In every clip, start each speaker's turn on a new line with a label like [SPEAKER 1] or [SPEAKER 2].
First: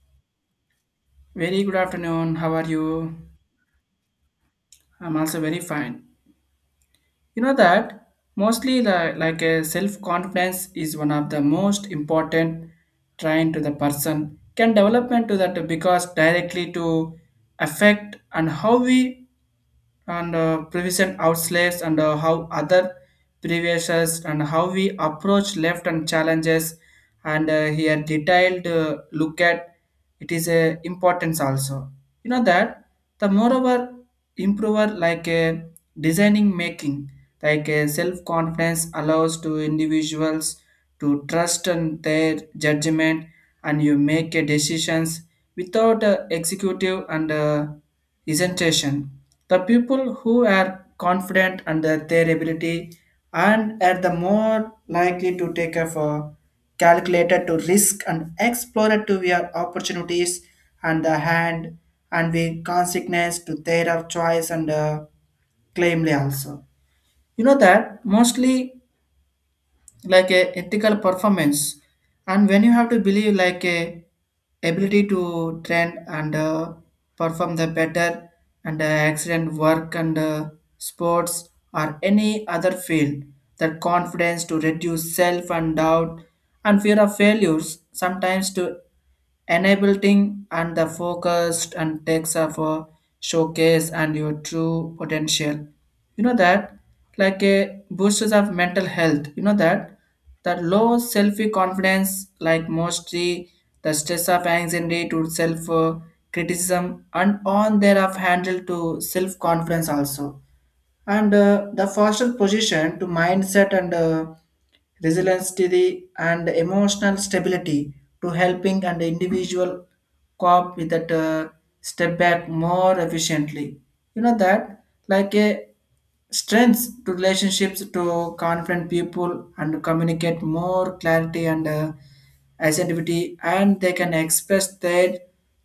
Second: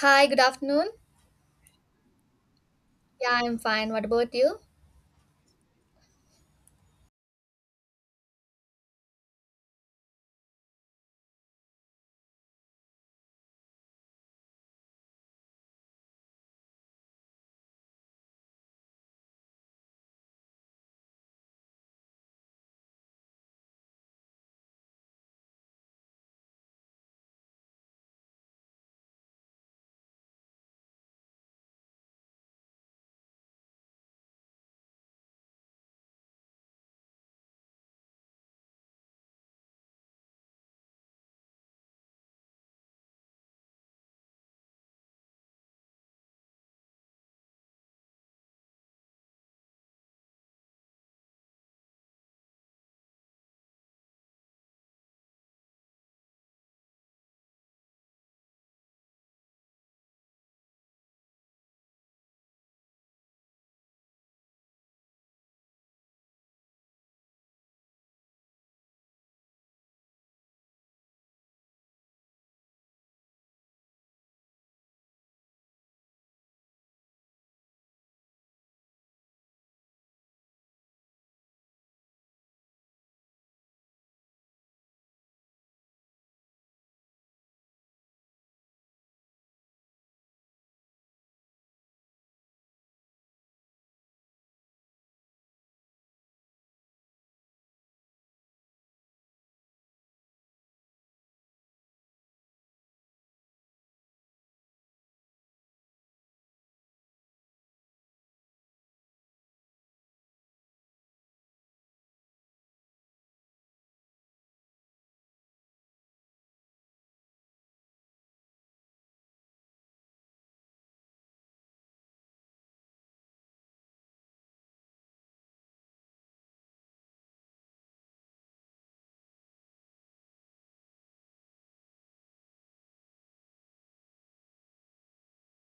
[SPEAKER 1] Hi, good afternoon.
[SPEAKER 2] Very good afternoon. How are you?
[SPEAKER 1] Yeah, I'm fine. What about you?
[SPEAKER 2] I'm also very fine. You know that mostly the, like a self confidence is one of the most important trying to the person can development to that because directly to affect and how we and prevent outslaves and how other previous and how we approach left and challenges and here detailed look at it is a importance also. You know that the moreover improver like a designing making, like a self confidence allows to individuals to trust in their judgment and you make a decisions without a executive and presentation. The people who are confident under their ability and are the more likely to take up a calculated to risk and explorer to their opportunities and the hand and the consequence to their of choice and claimly also. You know that mostly like a ethical performance, and when you have to believe like a ability to train and perform the better and accident work and sports or any other field, that confidence to reduce self and doubt and fear of failures sometimes to enabling and the focused and takes of a showcase and your true potential. You know that like a boosters of mental health, you know that that low self confidence like mostly the stress of anxiety to self criticism and on thereof handle to self confidence also, and the foster position to mindset and resilience to the and emotional stability to helping and individual cope with that step back more efficiently. You know that like a strengths to relationships to confront people and communicate more clarity and assertivity, and they can express their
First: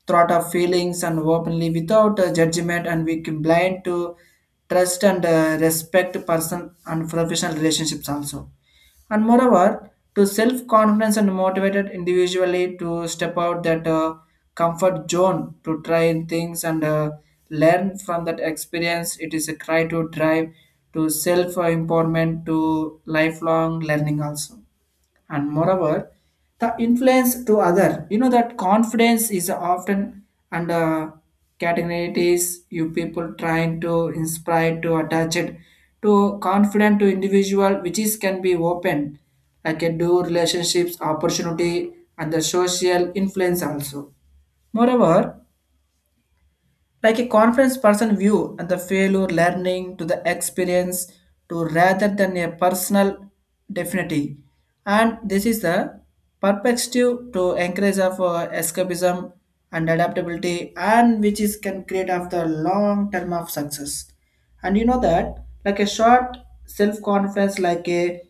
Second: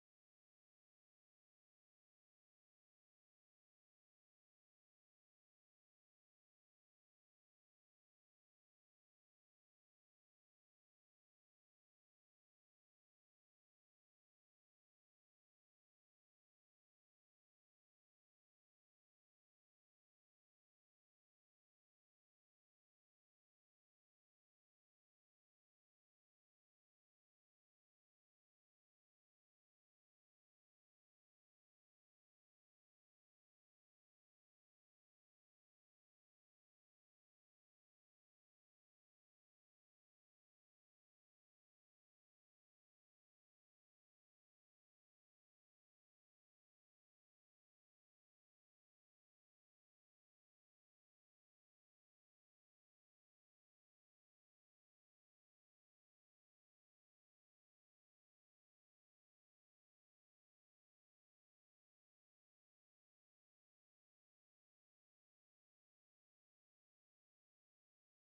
[SPEAKER 2] thought of feelings and openly without judgment, and we can blind to trust and respect person and professional relationships also. And moreover to self-confidence and motivated individually to step out that comfort zone to try things and learn from that experience, it is a cry to drive to self-empowerment to lifelong learning also. And moreover, the influence to other, you know that confidence is often under categories you people trying to inspire to attach it to confident to individual which is can be open like a do relationships opportunity and the social influence also. Moreover, like a conference person view and the failure learning to the experience to rather than a personal definity, and this is the perspective to encourage of escapism and adaptability and which is can create of the long term of success. And you know that like a short self confidence like a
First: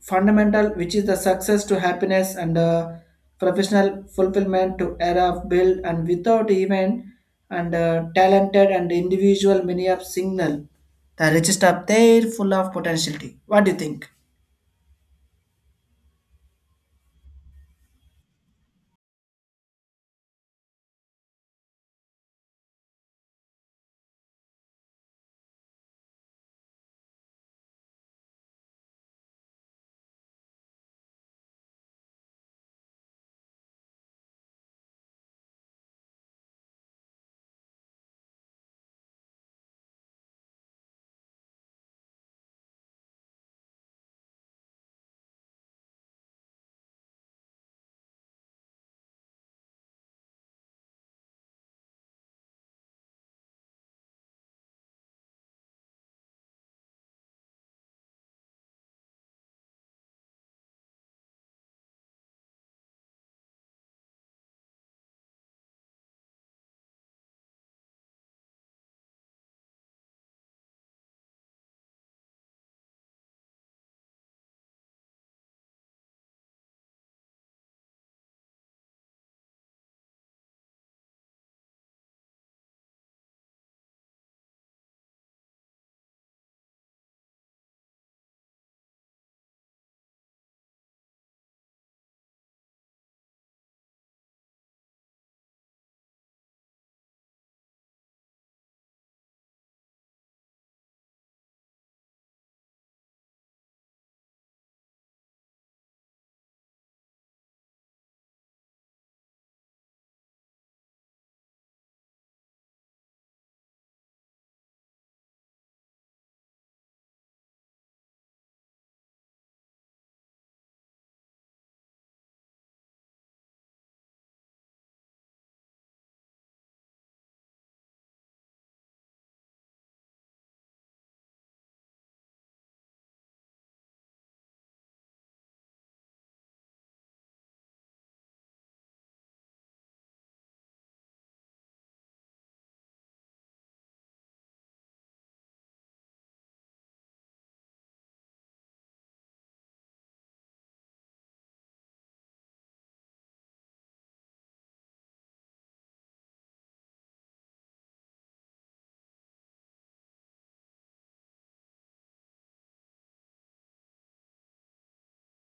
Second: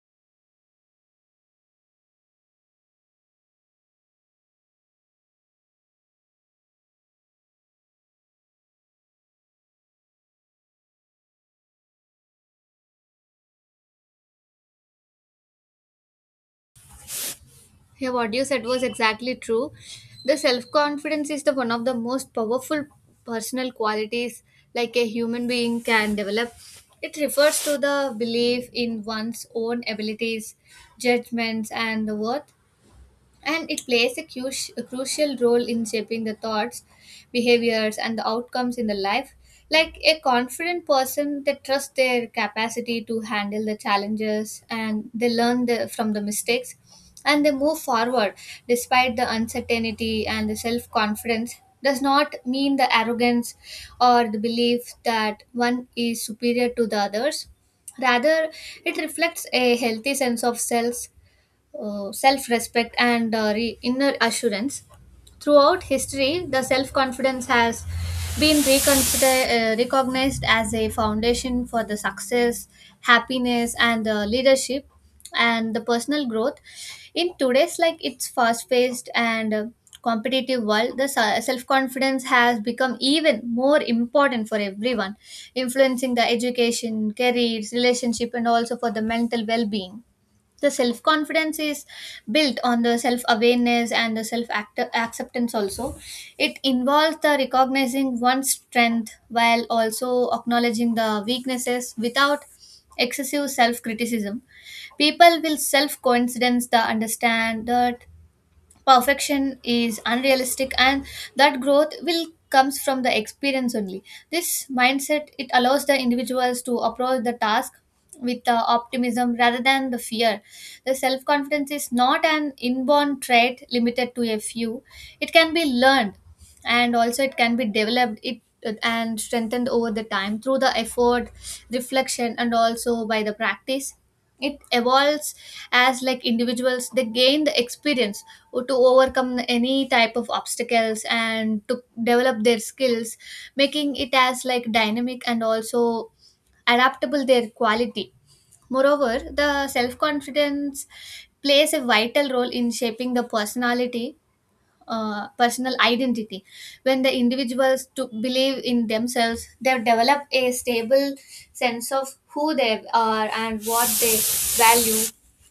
[SPEAKER 2] fundamental which is the success to happiness and professional fulfillment to era of build and without even and talented and individual many of signal the richest of there full of potentiality. What do you think?
[SPEAKER 1] Yeah, what you said was exactly true. The self confidence is the one of the most powerful personal qualities like a human being can develop. It refers to the belief in one's own abilities, judgments, and the worth. And it plays a crucial role in shaping the thoughts, behaviors, and the outcomes in the life. Like a confident person, they trust their capacity to handle the challenges and they learn from the mistakes and they move forward despite the uncertainty. And the self confidence does not mean the arrogance or the belief that one is superior to the others. Rather, it reflects a healthy sense of self, self respect, and inner assurance. Throughout history, the self confidence has been recognized as a foundation for the success, happiness, and leadership and the personal growth. In today's like its fast paced and competitive world, the self confidence has become even more important for everyone, influencing the education, careers, relationship, and also for the mental well being. The self confidence is built on the self awareness and the self acceptance. Also, it involves the recognizing one's strength while also acknowledging the weaknesses without excessive self criticism. People will self coincidence the understand that perfection is unrealistic and that growth will comes from the experience only. This mindset, it allows the individuals to approach the task with the optimism rather than the fear. The self confidence is not an inborn trait limited to a few. It can be learned and also it can be developed it and strengthened over the time through the effort, reflection, and also by the practice. It evolves as like individuals they gain the experience to overcome any type of obstacles and to develop their skills, making it as like dynamic and also adaptable their quality. Moreover, the self confidence plays a vital role in shaping the personality, personal identity. When the individuals to believe in themselves, they develop a stable sense of who they are and what they value.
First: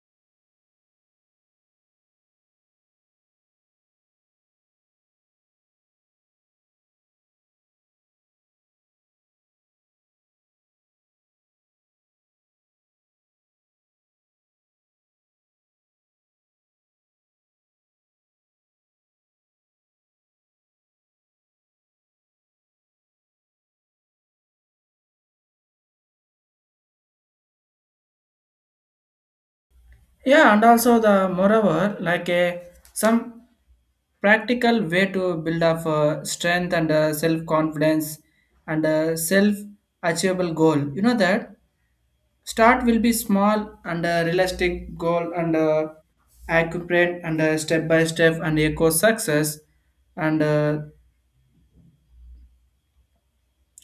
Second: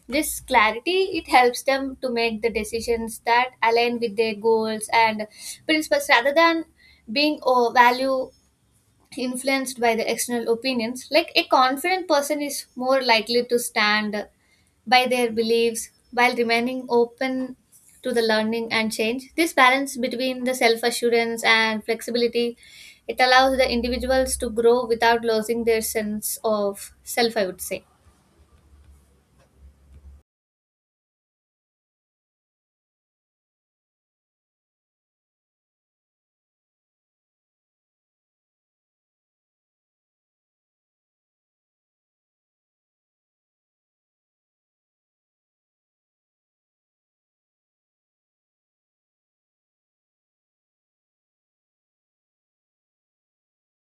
[SPEAKER 1] This clarity, it helps them to make the decisions that align with their goals and principles rather than being oh, value influenced by the external opinions. Like a confident person is more likely to stand by their beliefs while remaining open to the learning and change. This balance between the self assurance and flexibility, it allows the individuals to grow without losing their sense of self, I would say.
[SPEAKER 2] Yeah, and also the moreover, like a some practical way to build up strength and self confidence and self achievable goal. You know that start will be small and a realistic goal and accurate and step by step and echo success and uh,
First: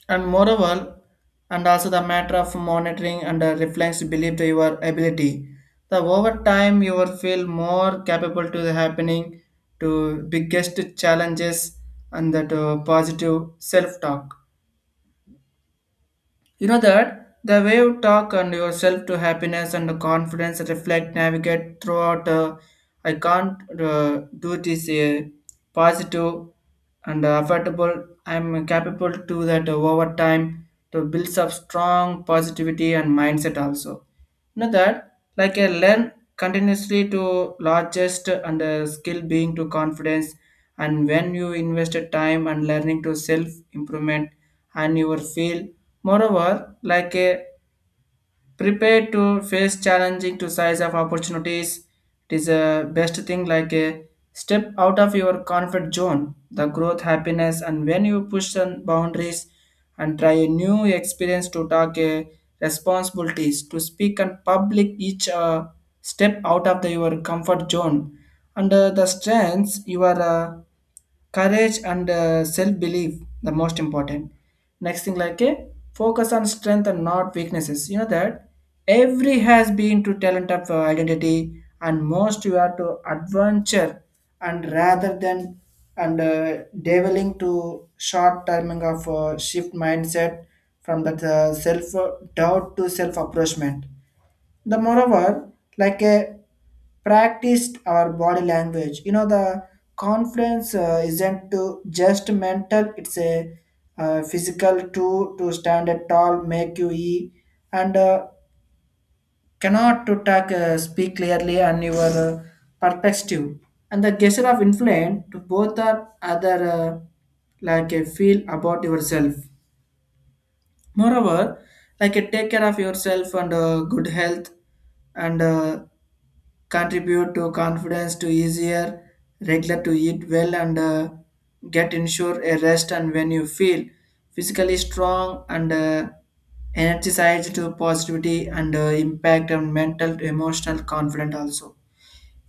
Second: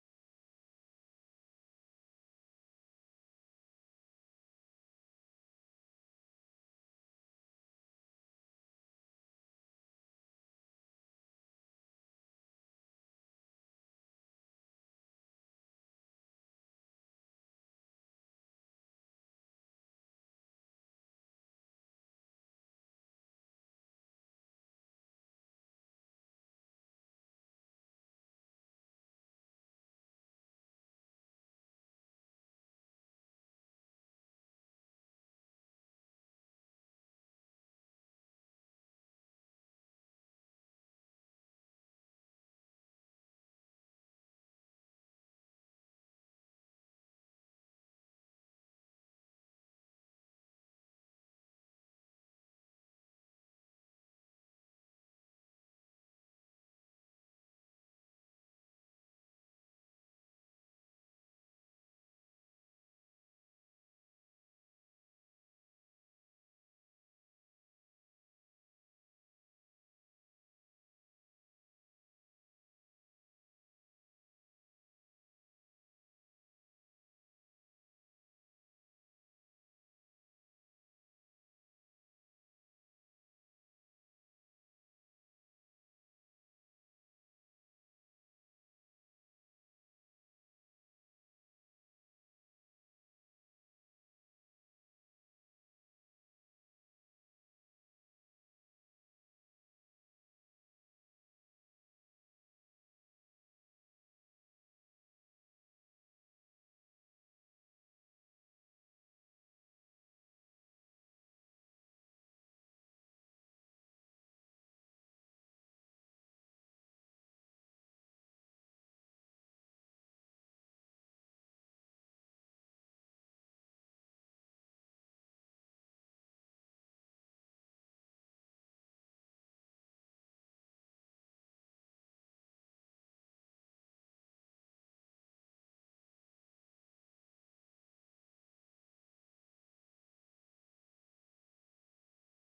[SPEAKER 2] and moreover and also the matter of monitoring and reflects belief to your ability. The over time you will feel more capable to the happening to biggest challenges and that positive self talk. You know that the way you talk and yourself to happiness and confidence reflect, navigate throughout. I can't do this positive and affordable. I'm capable to that over time to build up strong positivity and mindset also. You know that like a learn continuously to largest and skill being to confidence, and when you invested time and learning to self improvement and your feel moreover like a prepare to face challenging to size of opportunities. It is a best thing like a step out of your comfort zone, the growth, happiness, and when you push on boundaries and try a new experience to talk a responsibilities to speak and public each step out of the, your comfort zone and the strengths you are courage and self-belief the most important. Next thing like a focus on strength and not weaknesses. You know that every has been to talent of identity and most you are to adventure and rather than and deviling to short timing of shift mindset from that self doubt to self approachment. The moreover, like a practiced our body language, you know the confidence isn't to just mental, it's a physical too to stand at tall make you e and cannot to talk speak clearly and your perspective and the gesture of influence to both are other like a feel about yourself. Moreover, like take care of yourself and good health and contribute to confidence to easier, regular to eat well and get ensure a rest, and when you feel physically strong and energized to positivity and impact and mental to emotional confident also.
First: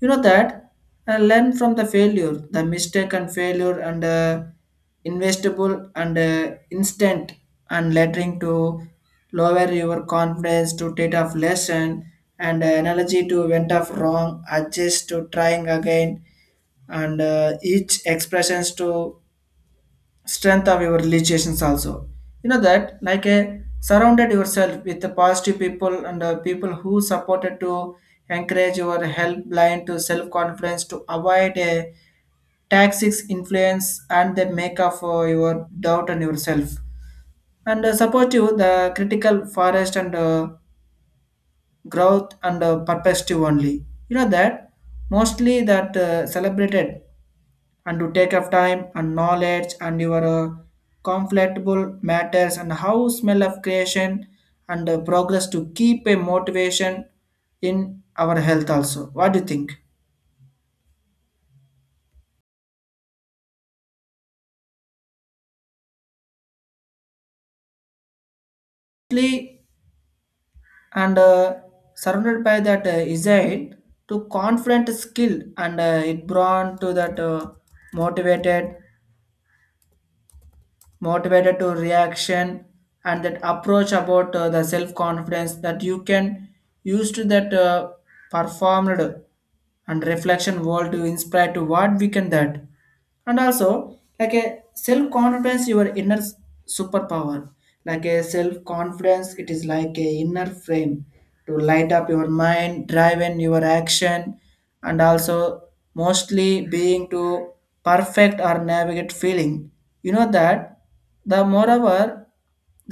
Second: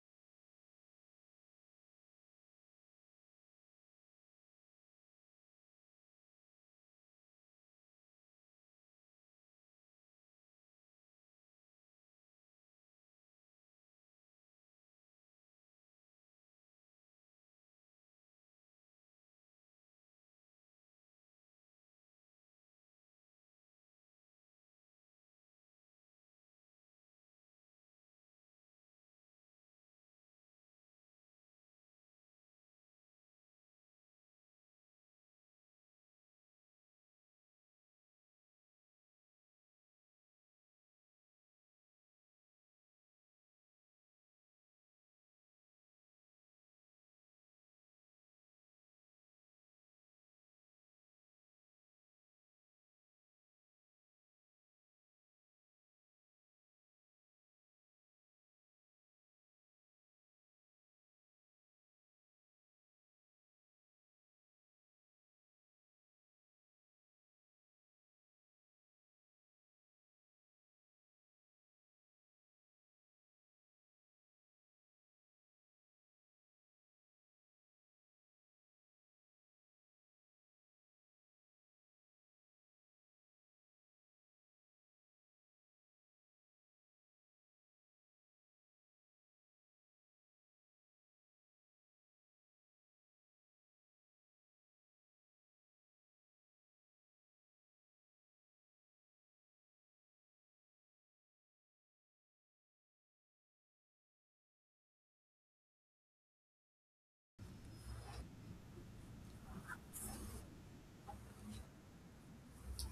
[SPEAKER 2] You know that learn from the failure the mistake and failure and investable and instant and lettering to lower your confidence to take off lesson and analogy to went off wrong adjust to trying again and each expressions to strength of your realizations also. You know that like a surrounded yourself with the positive people and people who supported to encourage your help blind to self confidence to avoid a toxic influence and the make up for your doubt and yourself and support you the critical forest and growth and perspective only. You know that mostly that celebrated and to take of time and knowledge and your conflictable matters and how smell of creation and progress to keep a motivation in our health also. What do you think? Lastly, and surrounded by that insight to confident skill and it brought to that motivated motivated to reaction and that approach about the self confidence that you can use to that performed and reflection world to inspire to what we can that. And also like a self confidence your inner s- superpower, like a self confidence it is like a inner frame to light up your mind drive in your action, and also mostly being to perfect or navigate feeling. You know that the moreover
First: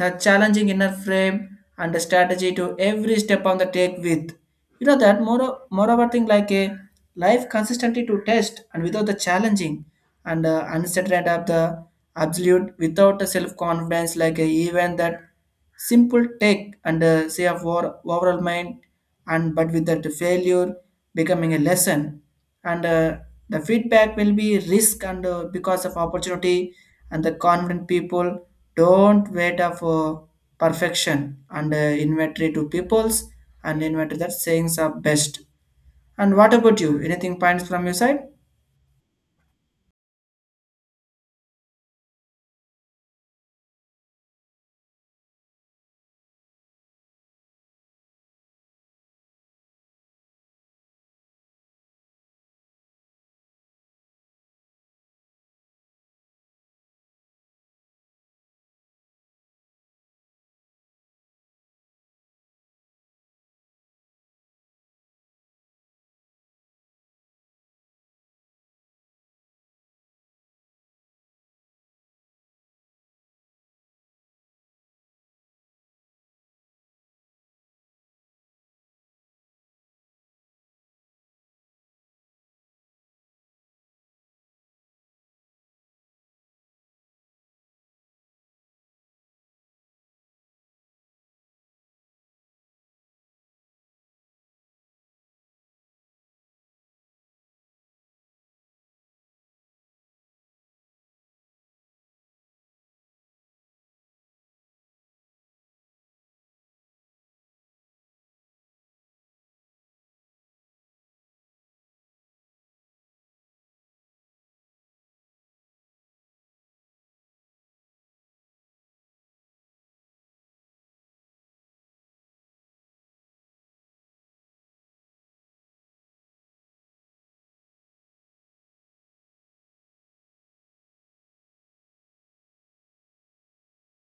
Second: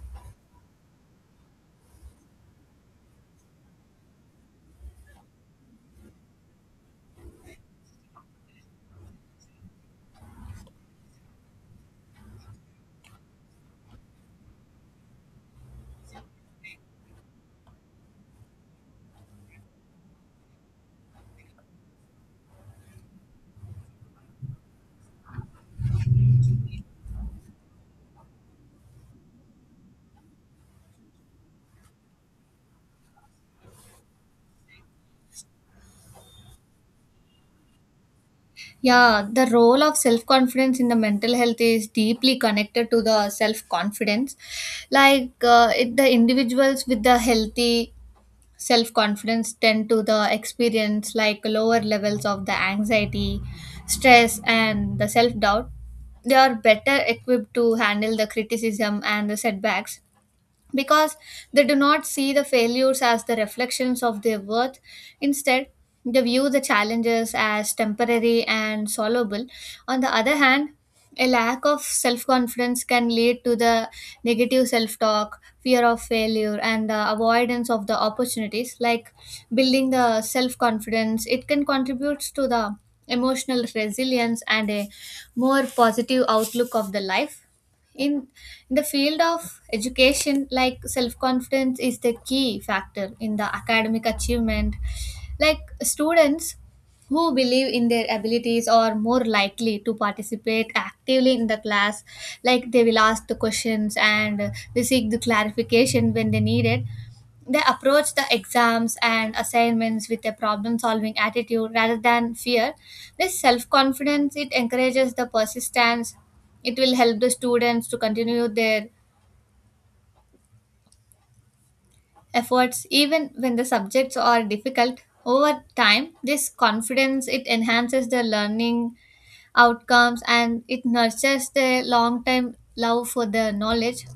[SPEAKER 2] the challenging inner frame and the strategy to every step on the take with. You know that more moreover thing like a life consistently to test and without the challenging and uncertain of the absolute without the self confidence, like a even that simple take and say of our overall mind, and but with that failure becoming a lesson and the feedback will be risk and because of opportunity and the confident people don't wait up for perfection and inventory to peoples and inventory that sayings are best. And what about you, anything points from your side?
[SPEAKER 1] Yeah, the role of self confidence in the mental health is deeply connected to the self confidence. The individuals with the healthy self confidence tend to the experience like lower levels of the anxiety, stress, and the self doubt. They are better equipped to handle the criticism and the setbacks because they do not see the failures as the reflections of their worth. Instead, they view the challenges as temporary and solvable. On the other hand, a lack of self confidence can lead to the negative self talk, fear of failure, and the avoidance of the opportunities. Like, building the self confidence, it can contribute to the emotional resilience and a more positive outlook of the life. In in the field of education, like self confidence is the key factor in the academic achievement. Like students who believe in their abilities are more likely to participate actively in the class. Like they will ask the questions and they seek the clarification when they need it. They approach the exams and assignments with a problem solving attitude rather than fear. This self confidence, it encourages the persistence. It will help the students to continue their efforts even when the subjects are difficult. Over time, this confidence it enhances the learning outcomes and it nurtures the long term love for the knowledge.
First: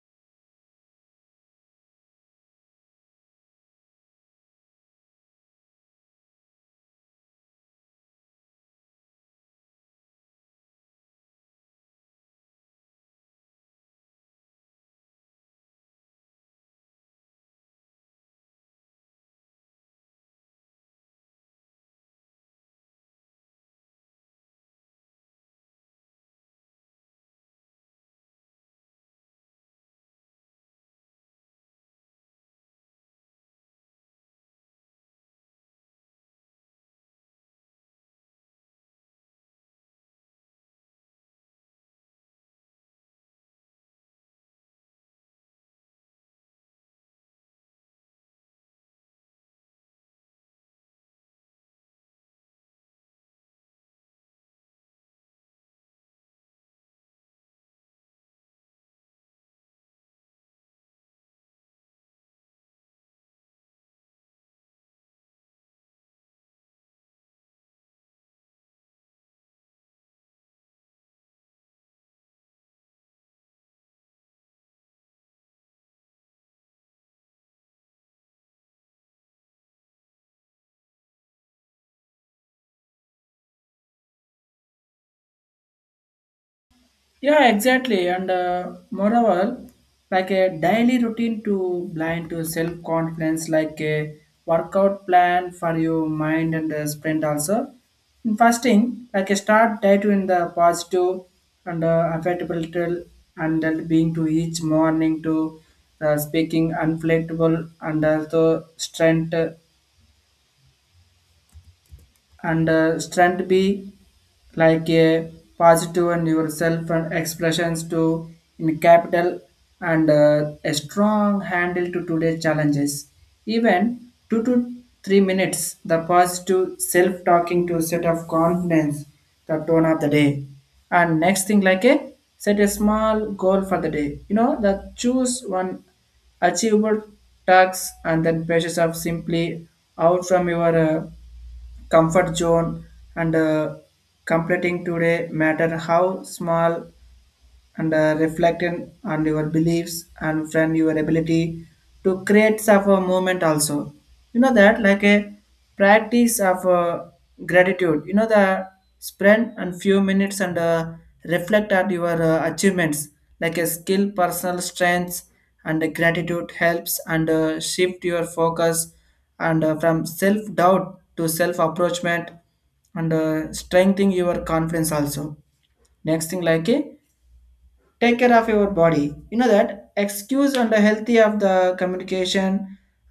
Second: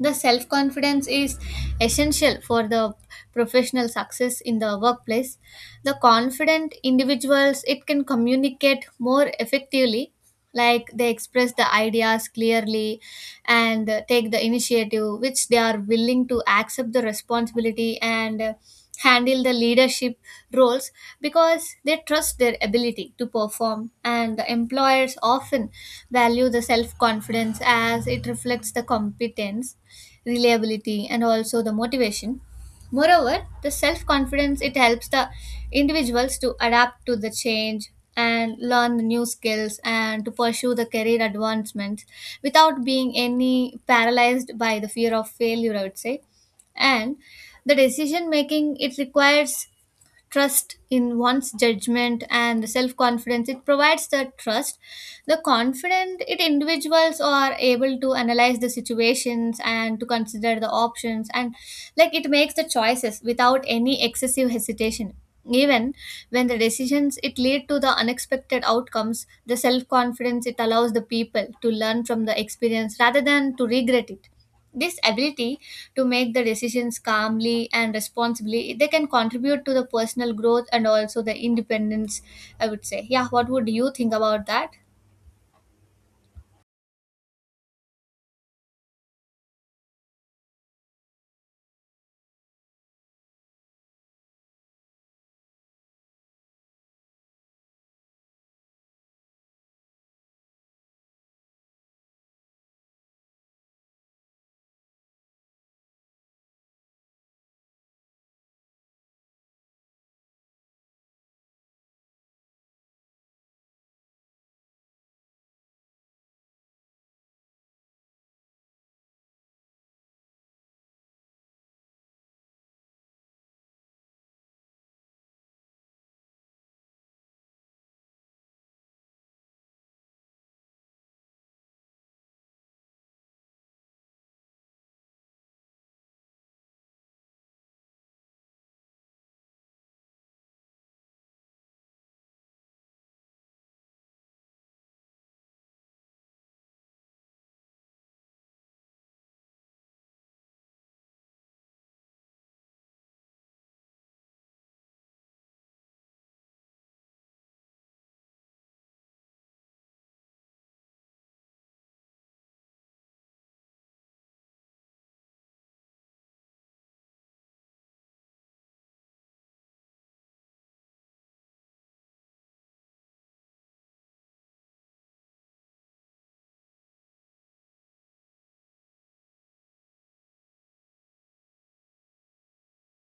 [SPEAKER 1] The self confidence is essential for the professional success in the workplace. The confident individuals, it can communicate more effectively. Like they express the ideas clearly and take the initiative, which they are willing to accept the responsibility and handle the leadership roles because they trust their ability to perform. And the employers often value the self confidence as it reflects the competence, reliability, and also the motivation. Moreover, the self confidence it helps the individuals to adapt to the change and learn the new skills and to pursue the career advancements without being any paralyzed by the fear of failure, I would say. And the decision making, it requires trust in one's judgment, and self confidence it provides the trust. The confident it individuals are able to analyze the situations and to consider the options, and like it makes the choices without any excessive hesitation. Even when the decisions it lead to the unexpected outcomes, the self confidence it allows the people to learn from the experience rather than to regret it. This ability to make the decisions calmly and responsibly, they can contribute to the personal growth and also the independence, I would say. Yeah, what would you think about that?
[SPEAKER 2] Yeah, exactly. And moreover, like a daily routine to blind to self confidence, like a workout plan for your mind and sprint also. In fasting, like a start day to in the positive and affectable till and then being to each morning to speaking unflattable and also strength and strength be like a positive and yourself and expressions to in capital and a strong handle to today's challenges, even 2 to 3 minutes the positive self-talking to set of confidence the tone of the day. And next thing like a set a small goal for the day. You know that choose one achievable tasks and then pressures of simply out from your comfort zone and completing today matter how small and reflect on your beliefs and friend your ability to create of a movement also. You know that like a practice of gratitude, you know the spend and few minutes and reflect on your achievements like a skill personal strengths and gratitude helps and shift your focus and from self doubt to self approachment and strengthening your confidence also. Next thing like a take care of your body. You know that excuse and the healthy of the communication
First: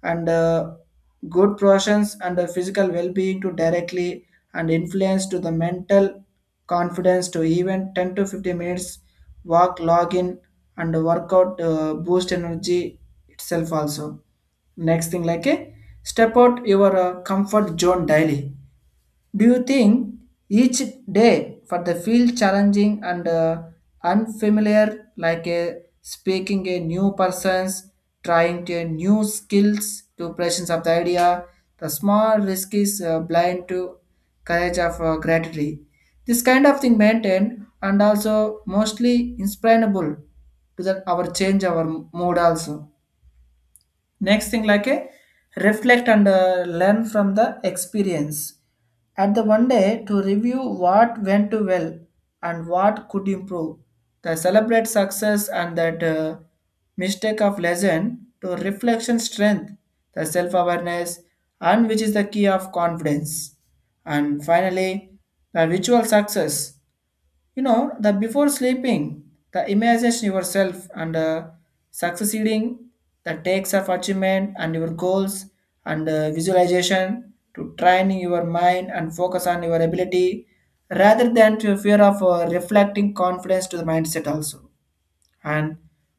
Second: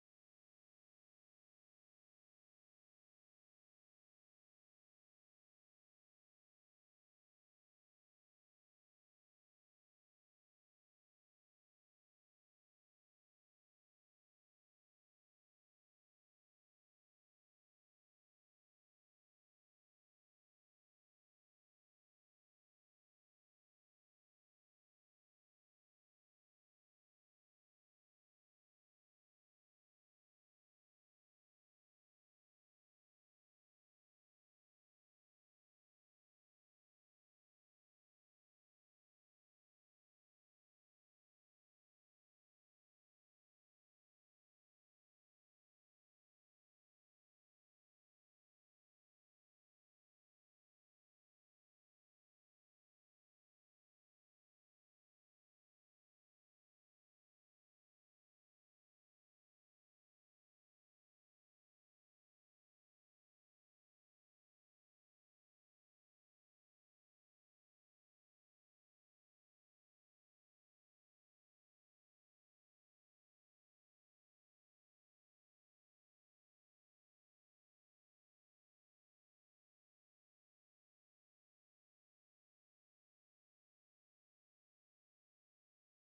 [SPEAKER 2] and good portions and the physical well-being to directly and influence to the mental confidence to even 10 to 15 minutes walk login and workout boost energy itself also. Next thing like a step out your comfort zone daily, do you think each day for the field challenging and unfamiliar, like a speaking a new persons, trying to new skills to presence of the idea, the small risk is blind to courage of gratitude. This kind of thing maintained and also mostly inspirable to that our change our mood also. Next thing, like a reflect and learn from the experience at the one day to review what went too well and what could improve, the celebrate success and that mistake of lesson to reflection strength the self-awareness, and which is the key of confidence. And finally the ritual success, you know the before sleeping, the imagine yourself and succeeding, the takes of achievement and your goals, and visualization to training your mind and focus on your ability rather than to fear of reflecting confidence to the mindset also. and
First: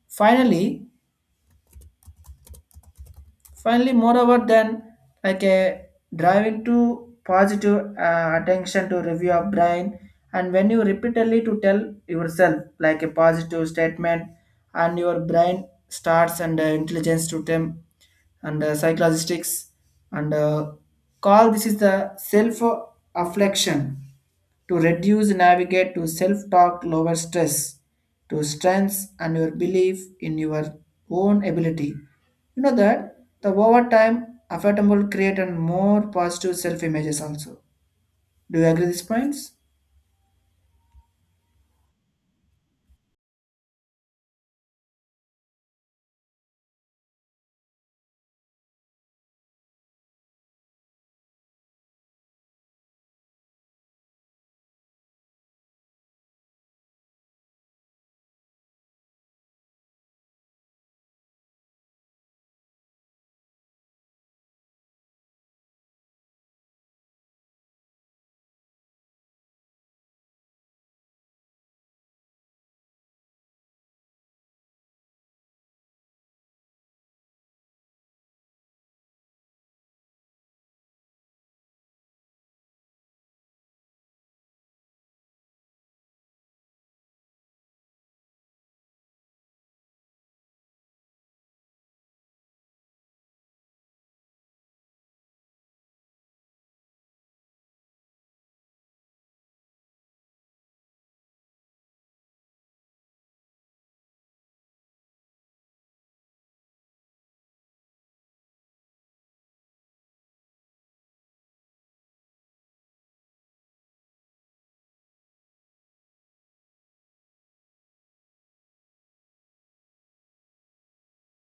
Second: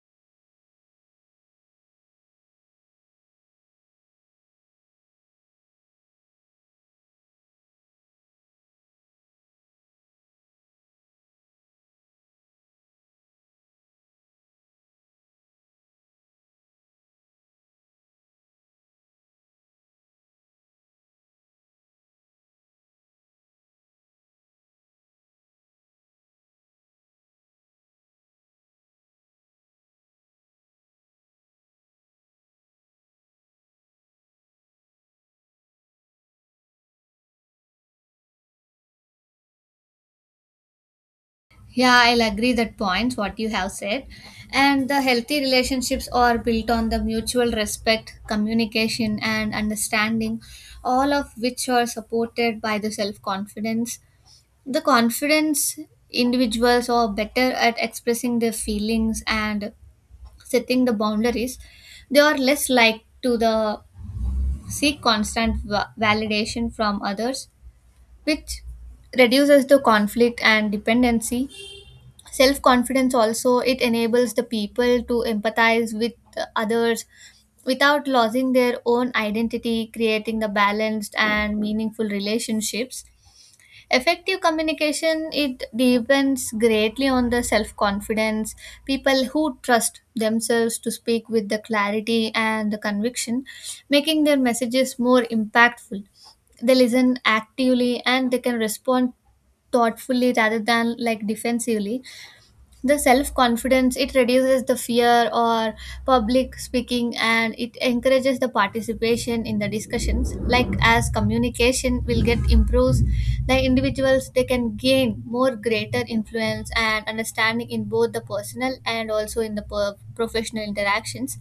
[SPEAKER 2] finally Finally, moreover than like a driving to positive attention to review of brain, and when you repeatedly to tell yourself like a positive statement, and your brain starts and intelligence to them and psychologistics and call this is the self afflection to reduce navigate to self-talk lower stress to strengths and your belief in your own ability. You know that the overtime affordable create and more positive self images also. Do you agree these points?
[SPEAKER 1] Yeah, I'll agree that points what you have said. And the healthy relationships are built on the mutual respect, communication, and understanding, all of which are supported by the self confidence. The confidence individuals are better at expressing their feelings and setting the boundaries. They are less likely to the seek constant validation from others, which reduces the conflict and dependency. Self confidence also, it enables the people to empathize with others without losing their own identity, creating the balanced and meaningful relationships. Effective communication it depends greatly on the self-confidence. People who trust themselves to speak with the clarity and the conviction, making their messages more impactful. They listen actively and they can respond thoughtfully rather than like defensively. The self confidence it reduces the fear or public speaking and it encourages the participation in the discussions. Like as communication will get improves, the individuals they can gain more greater influence and understanding in both the personal and also in the professional interactions.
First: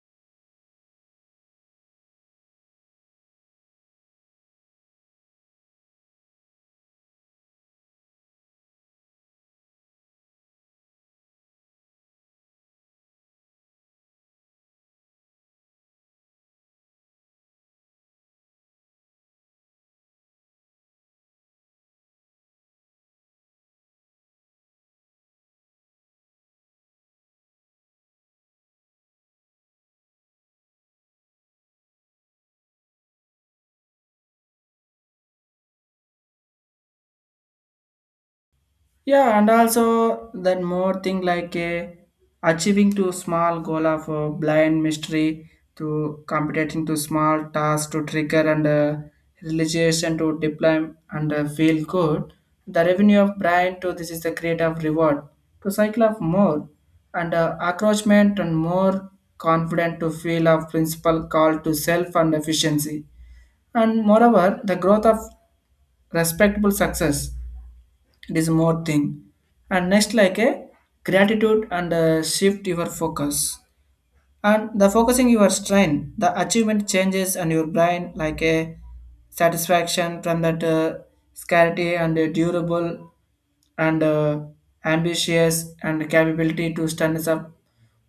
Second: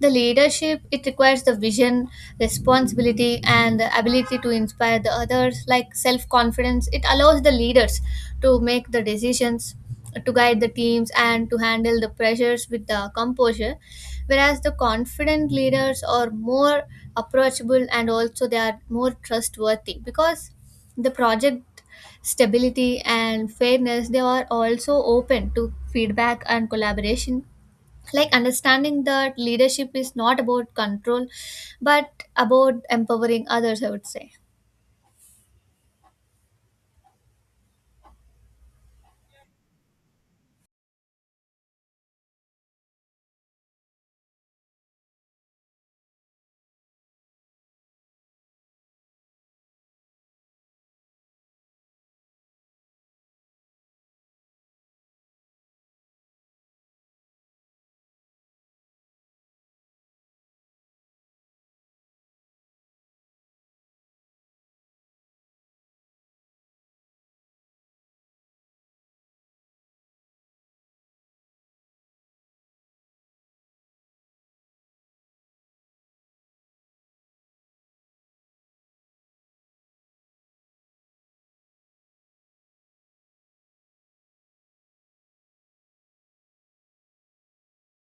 [SPEAKER 1] The leadership, it requires the vision, responsibility, and the ability to inspire the others, like self confidence. It allows the leaders to make the decisions, to guide the teams, and to handle the pressures with the composure. Whereas the confident leaders are more approachable and also they are more trustworthy because the project stability and fairness, they are also open to feedback and collaboration, like understanding that leadership is not about control but about empowering others, I would say.
[SPEAKER 2] Yeah, and also then more thing like a achieving to small goal of a blind mystery to competing to small tasks to trigger and realization to deploy and feel good. The revenue of brain to this is the creative reward to cycle of more and accroachment and more confident to feel of principal call to self and efficiency, and moreover the growth of respectable success. It is more thing. And next like a gratitude and shift your focus and the focusing your strain, the achievement changes and your brain like a satisfaction from that scarcity and durable and ambitious and capability to stand up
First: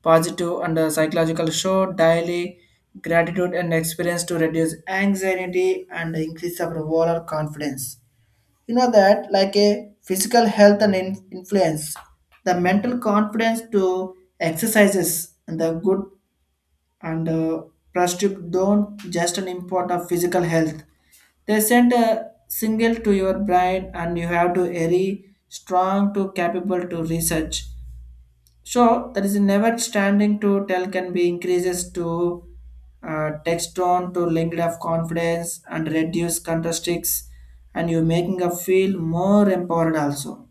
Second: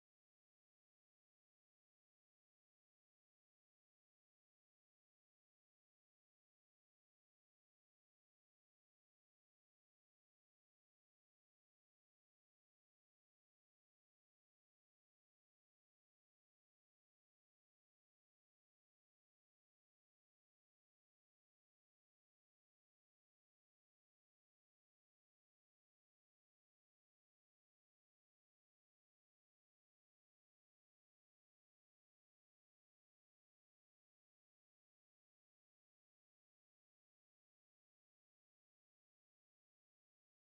[SPEAKER 2] positive and psychological show daily gratitude and experience to reduce anxiety and increase our overall confidence. You know that like a physical health and influence the mental confidence to exercises and the good and prestige don't just an import of physical health. They send a signal to your brain and you have to very strong to capable to research. So there is never standing to tell can be increases to text tone to linked of confidence and reduce contrasticks and you making a feel more empowered also.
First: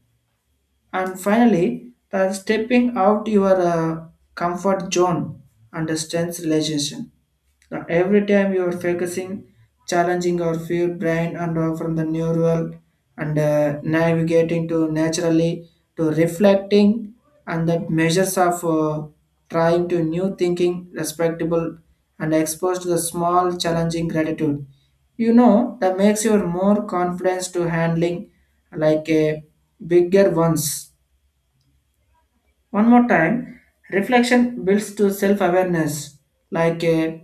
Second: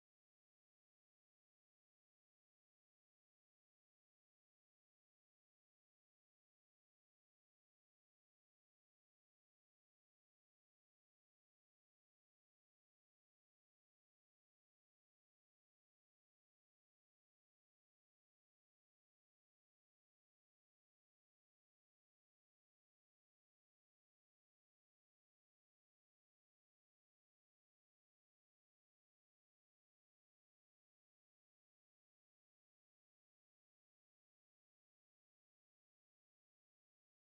[SPEAKER 2] And finally, the stepping out your comfort zone and strength realization. Now, every time you are focusing, challenging your fear, brain, and from the neural and navigating to naturally to reflecting and that measures of trying to new thinking, respectable, and exposed to the small challenging gratitude. You know that makes you more confidence to handling like a bigger ones. One more time, reflection builds to self awareness, like a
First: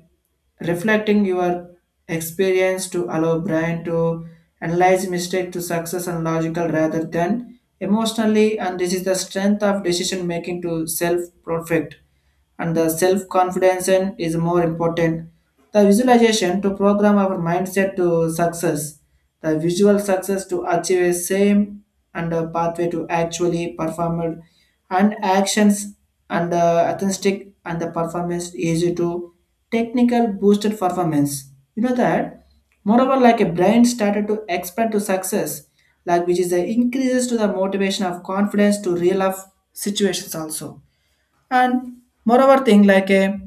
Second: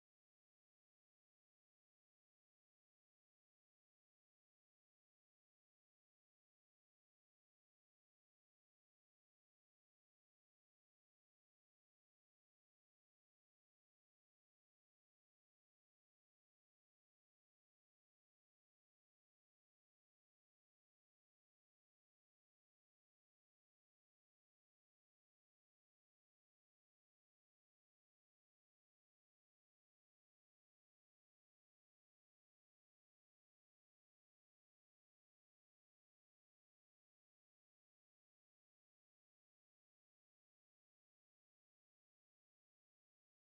[SPEAKER 2] reflecting your experience to allow brain to analyze mistake to success and logical rather than emotionally, and this is the strength of decision making to self perfect and the self confidence is more important. The visualization to program our mindset to success, the visual success to achieve a same and a pathway to actually perform and actions and authentic and the performance easy to technical boosted performance. You know that moreover like a brain started to expand to success like which is the increases to the motivation of confidence to real life situations also. And moreover thing like a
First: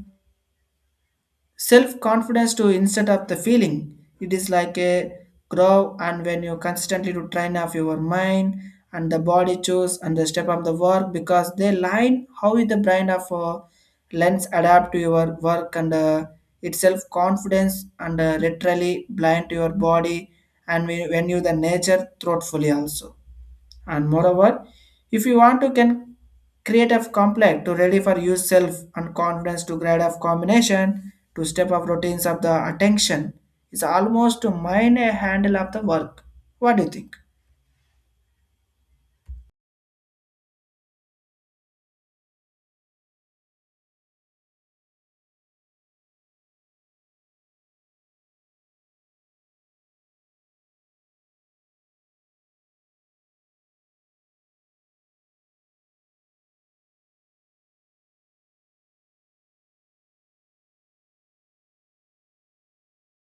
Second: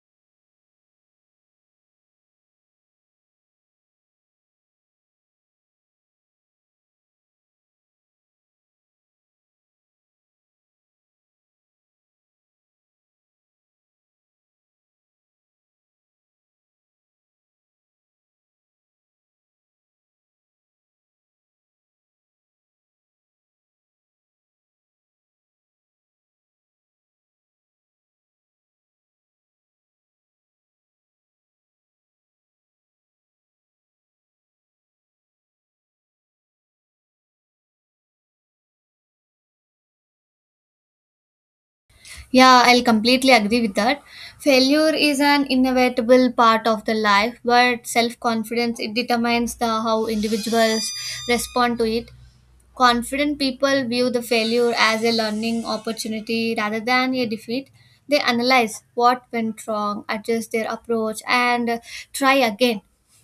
[SPEAKER 2] self-confidence to instead of the feeling it is like a grow, and when you consistently to train off your mind and the body choose and the step up the work because they line how is the brain of lens adapt to your work and its self-confidence and literally blind to your body, and when you the nature thoughtfully also. And moreover, if you want to can create a complex to ready for yourself and confidence to grade of combination to step of routines of the attention is almost to mind a handle of the work. What do you think?
[SPEAKER 1] Yeah, I'll completely agree with that. Failure is an inevitable part of the life, but self-confidence it determines the how individuals respond to it. Confident people view the failure as a learning opportunity rather than a defeat. They analyze what went wrong, adjust their approach, and try again.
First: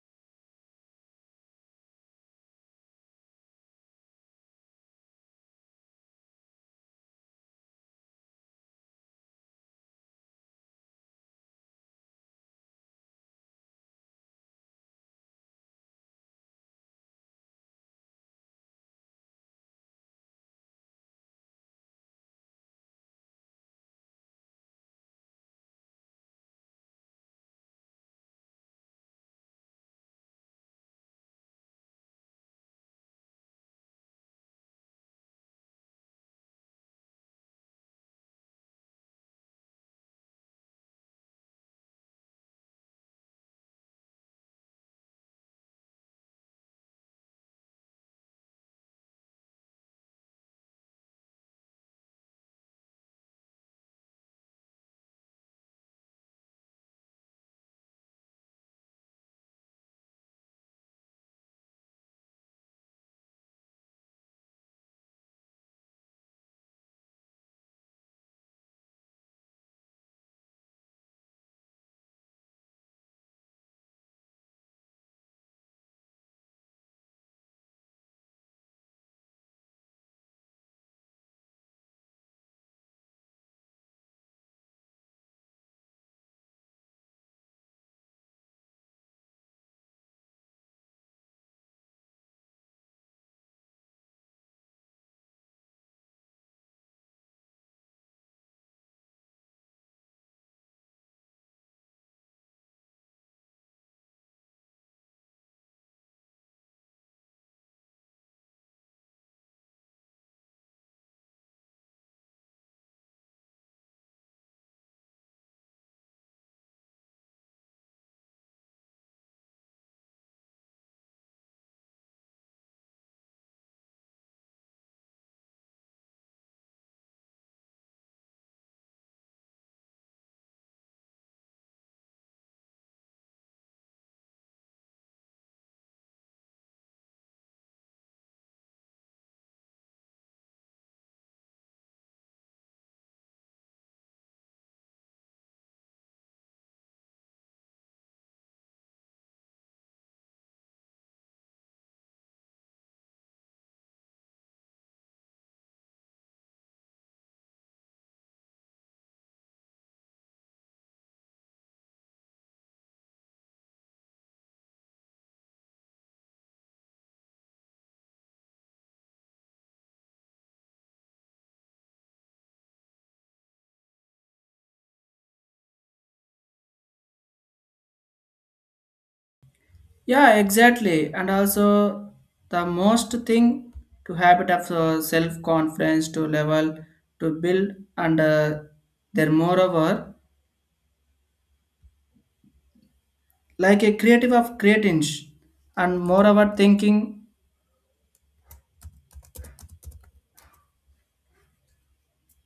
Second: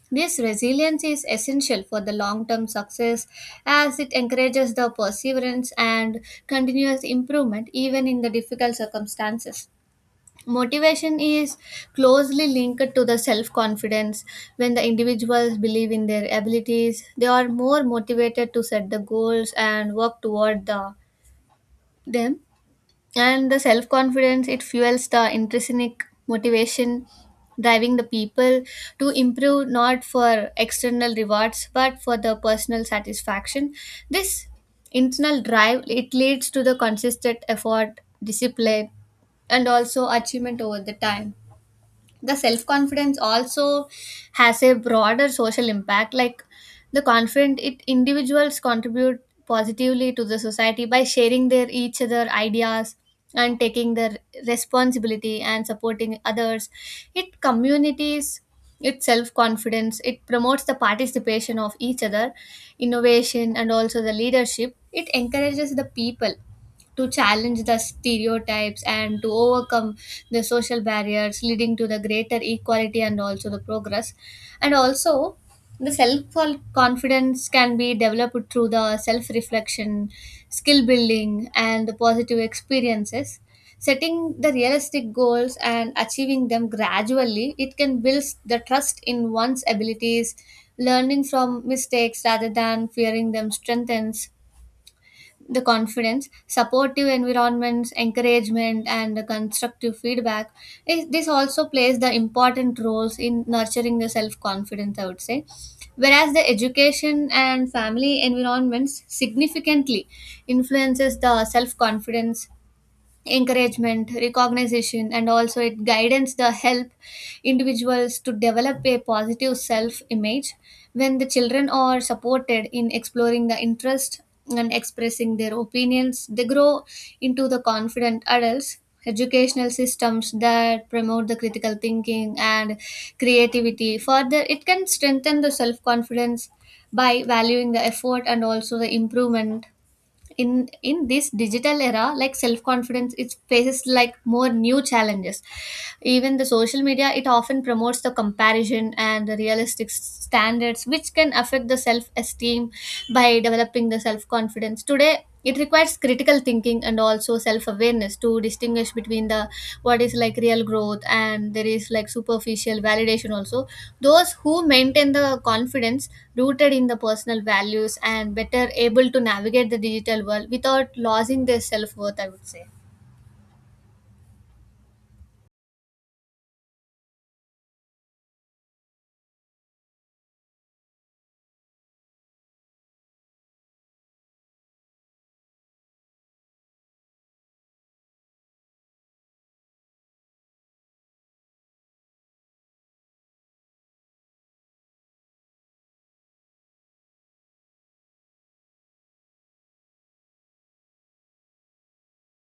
[SPEAKER 1] This resilience is essential for the long term success as it encourages the perseverance and continuous improvement even in the difficult circumstances. Motivation is closely linked to the self confidence. When the individuals believe in their abilities, they are more motivated to set the goals and work them. And the self confidence it fuels the intrinsic motivation, driving the people to improve not for external rewards but for the personal satisfaction. This internal drive it leads to the consistent effort, discipline, and also achievement over the time. The self confidence also has a broader social impact. Like the confident it individuals contribute positively to the society by sharing their each other ideas and taking their responsibility and supporting others. It communities its self confidence it promotes the participation of each other, innovation, and also the leadership. It encourages the people to challenge the stereotypes and to overcome the social barriers, leading to the greater equality and also the progress. And also the self confidence can be developed through the self reflection, skill building, and the positive experiences. Setting the realistic goals and achieving them gradually, it can build the trust in one's abilities. Learning from mistakes rather than fearing them strengthens the confidence, supportive environments, encouragement, and the constructive feedback. This also plays the important roles in nurturing the self confidence, I would say. Whereas the education and family environments significantly influences the self confidence, encouragement, recognition, and also it guidance the help individuals to develop a positive self image. When the children are supported in exploring the interest and expressing their opinions, they grow into the confident adults. Educational systems that promote the critical thinking and creativity further it can strengthen the self confidence by valuing the effort and also the improvement. In this digital era, like self confidence it faces like more new challenges. Even the social media, it often promotes the comparison and the realistic standards, which can affect the self esteem. By developing the self confidence today, it requires critical thinking and also self awareness to distinguish between the what is like real growth and there is like superficial validation also. Those who maintain the confidence rooted in the personal values and better able to navigate the digital world without losing their self worth, I would say.
[SPEAKER 2] Yeah, exactly. And also the most thing to habit of self-confidence to level to build and there moreover like a creative of creating and moreover thinking,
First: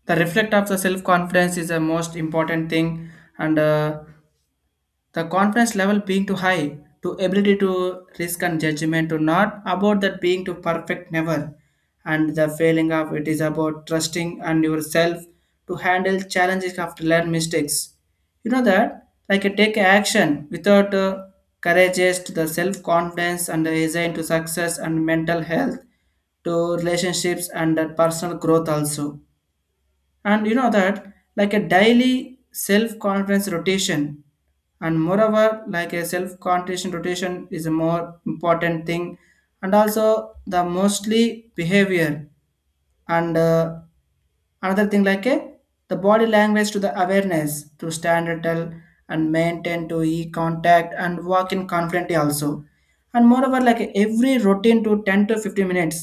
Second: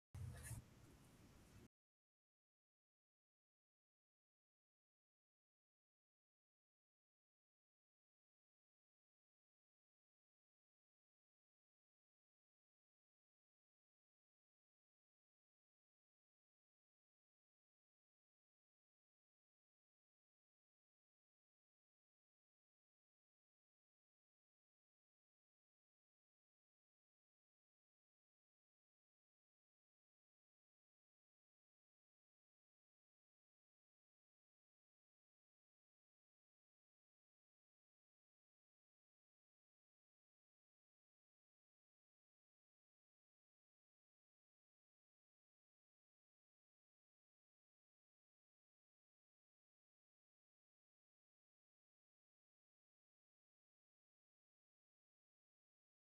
[SPEAKER 2] the reflect of the self confidence is the most important thing and the confidence level being too high to ability to risk and judgment to not about that being too perfect never, and the failing of it is about trusting and yourself to handle challenges after learn mistakes. You know that like a take action without courageous to the self confidence and design to success and mental health to relationships and personal growth also. And you know that like a daily self-confidence rotation, and moreover like a self-confidence rotation is a more important thing and also the mostly behavior and another thing like a the body language to the awareness to stand tall and maintain to e contact and walk in confidently also. And moreover, like every routine to 10 to 15 minutes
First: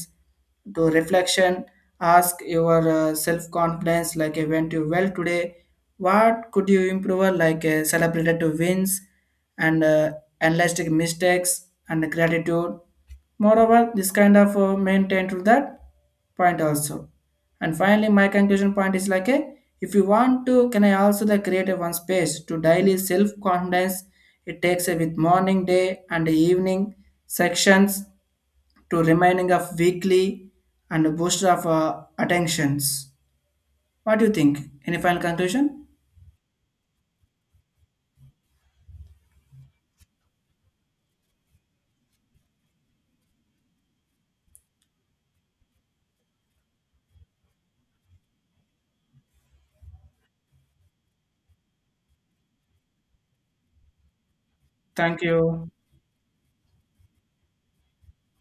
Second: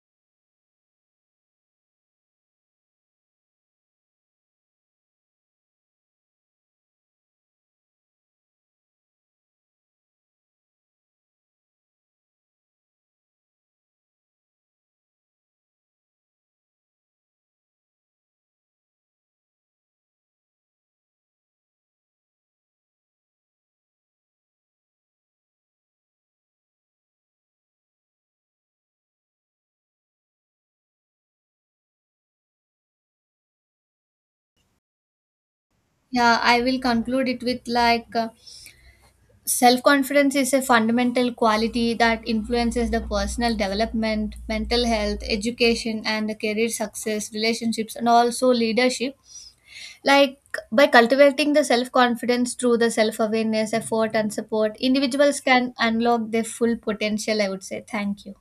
[SPEAKER 2] to reflection, ask your self confidence like I went you well today, what could you improve, like celebrated to wins and analyzed mistakes and gratitude. Moreover this kind of maintain to that point also. And finally my conclusion point is like a if you want to can I also the create a one space to daily self confidence. It takes a with morning day and evening sections to reminding of weekly and a booster of attentions. What do you think? Any final conclusion?
[SPEAKER 1] Yeah, I will conclude it with self confidence is a fundamental quality that influences the personal development, mental health, education, and the career success, relationships, and also leadership. Like by cultivating the self confidence through the self awareness, effort, and support,
[SPEAKER 2] Thank
[SPEAKER 1] individuals
[SPEAKER 2] you.
[SPEAKER 1] can unlock their full potential. I would say. Thank you.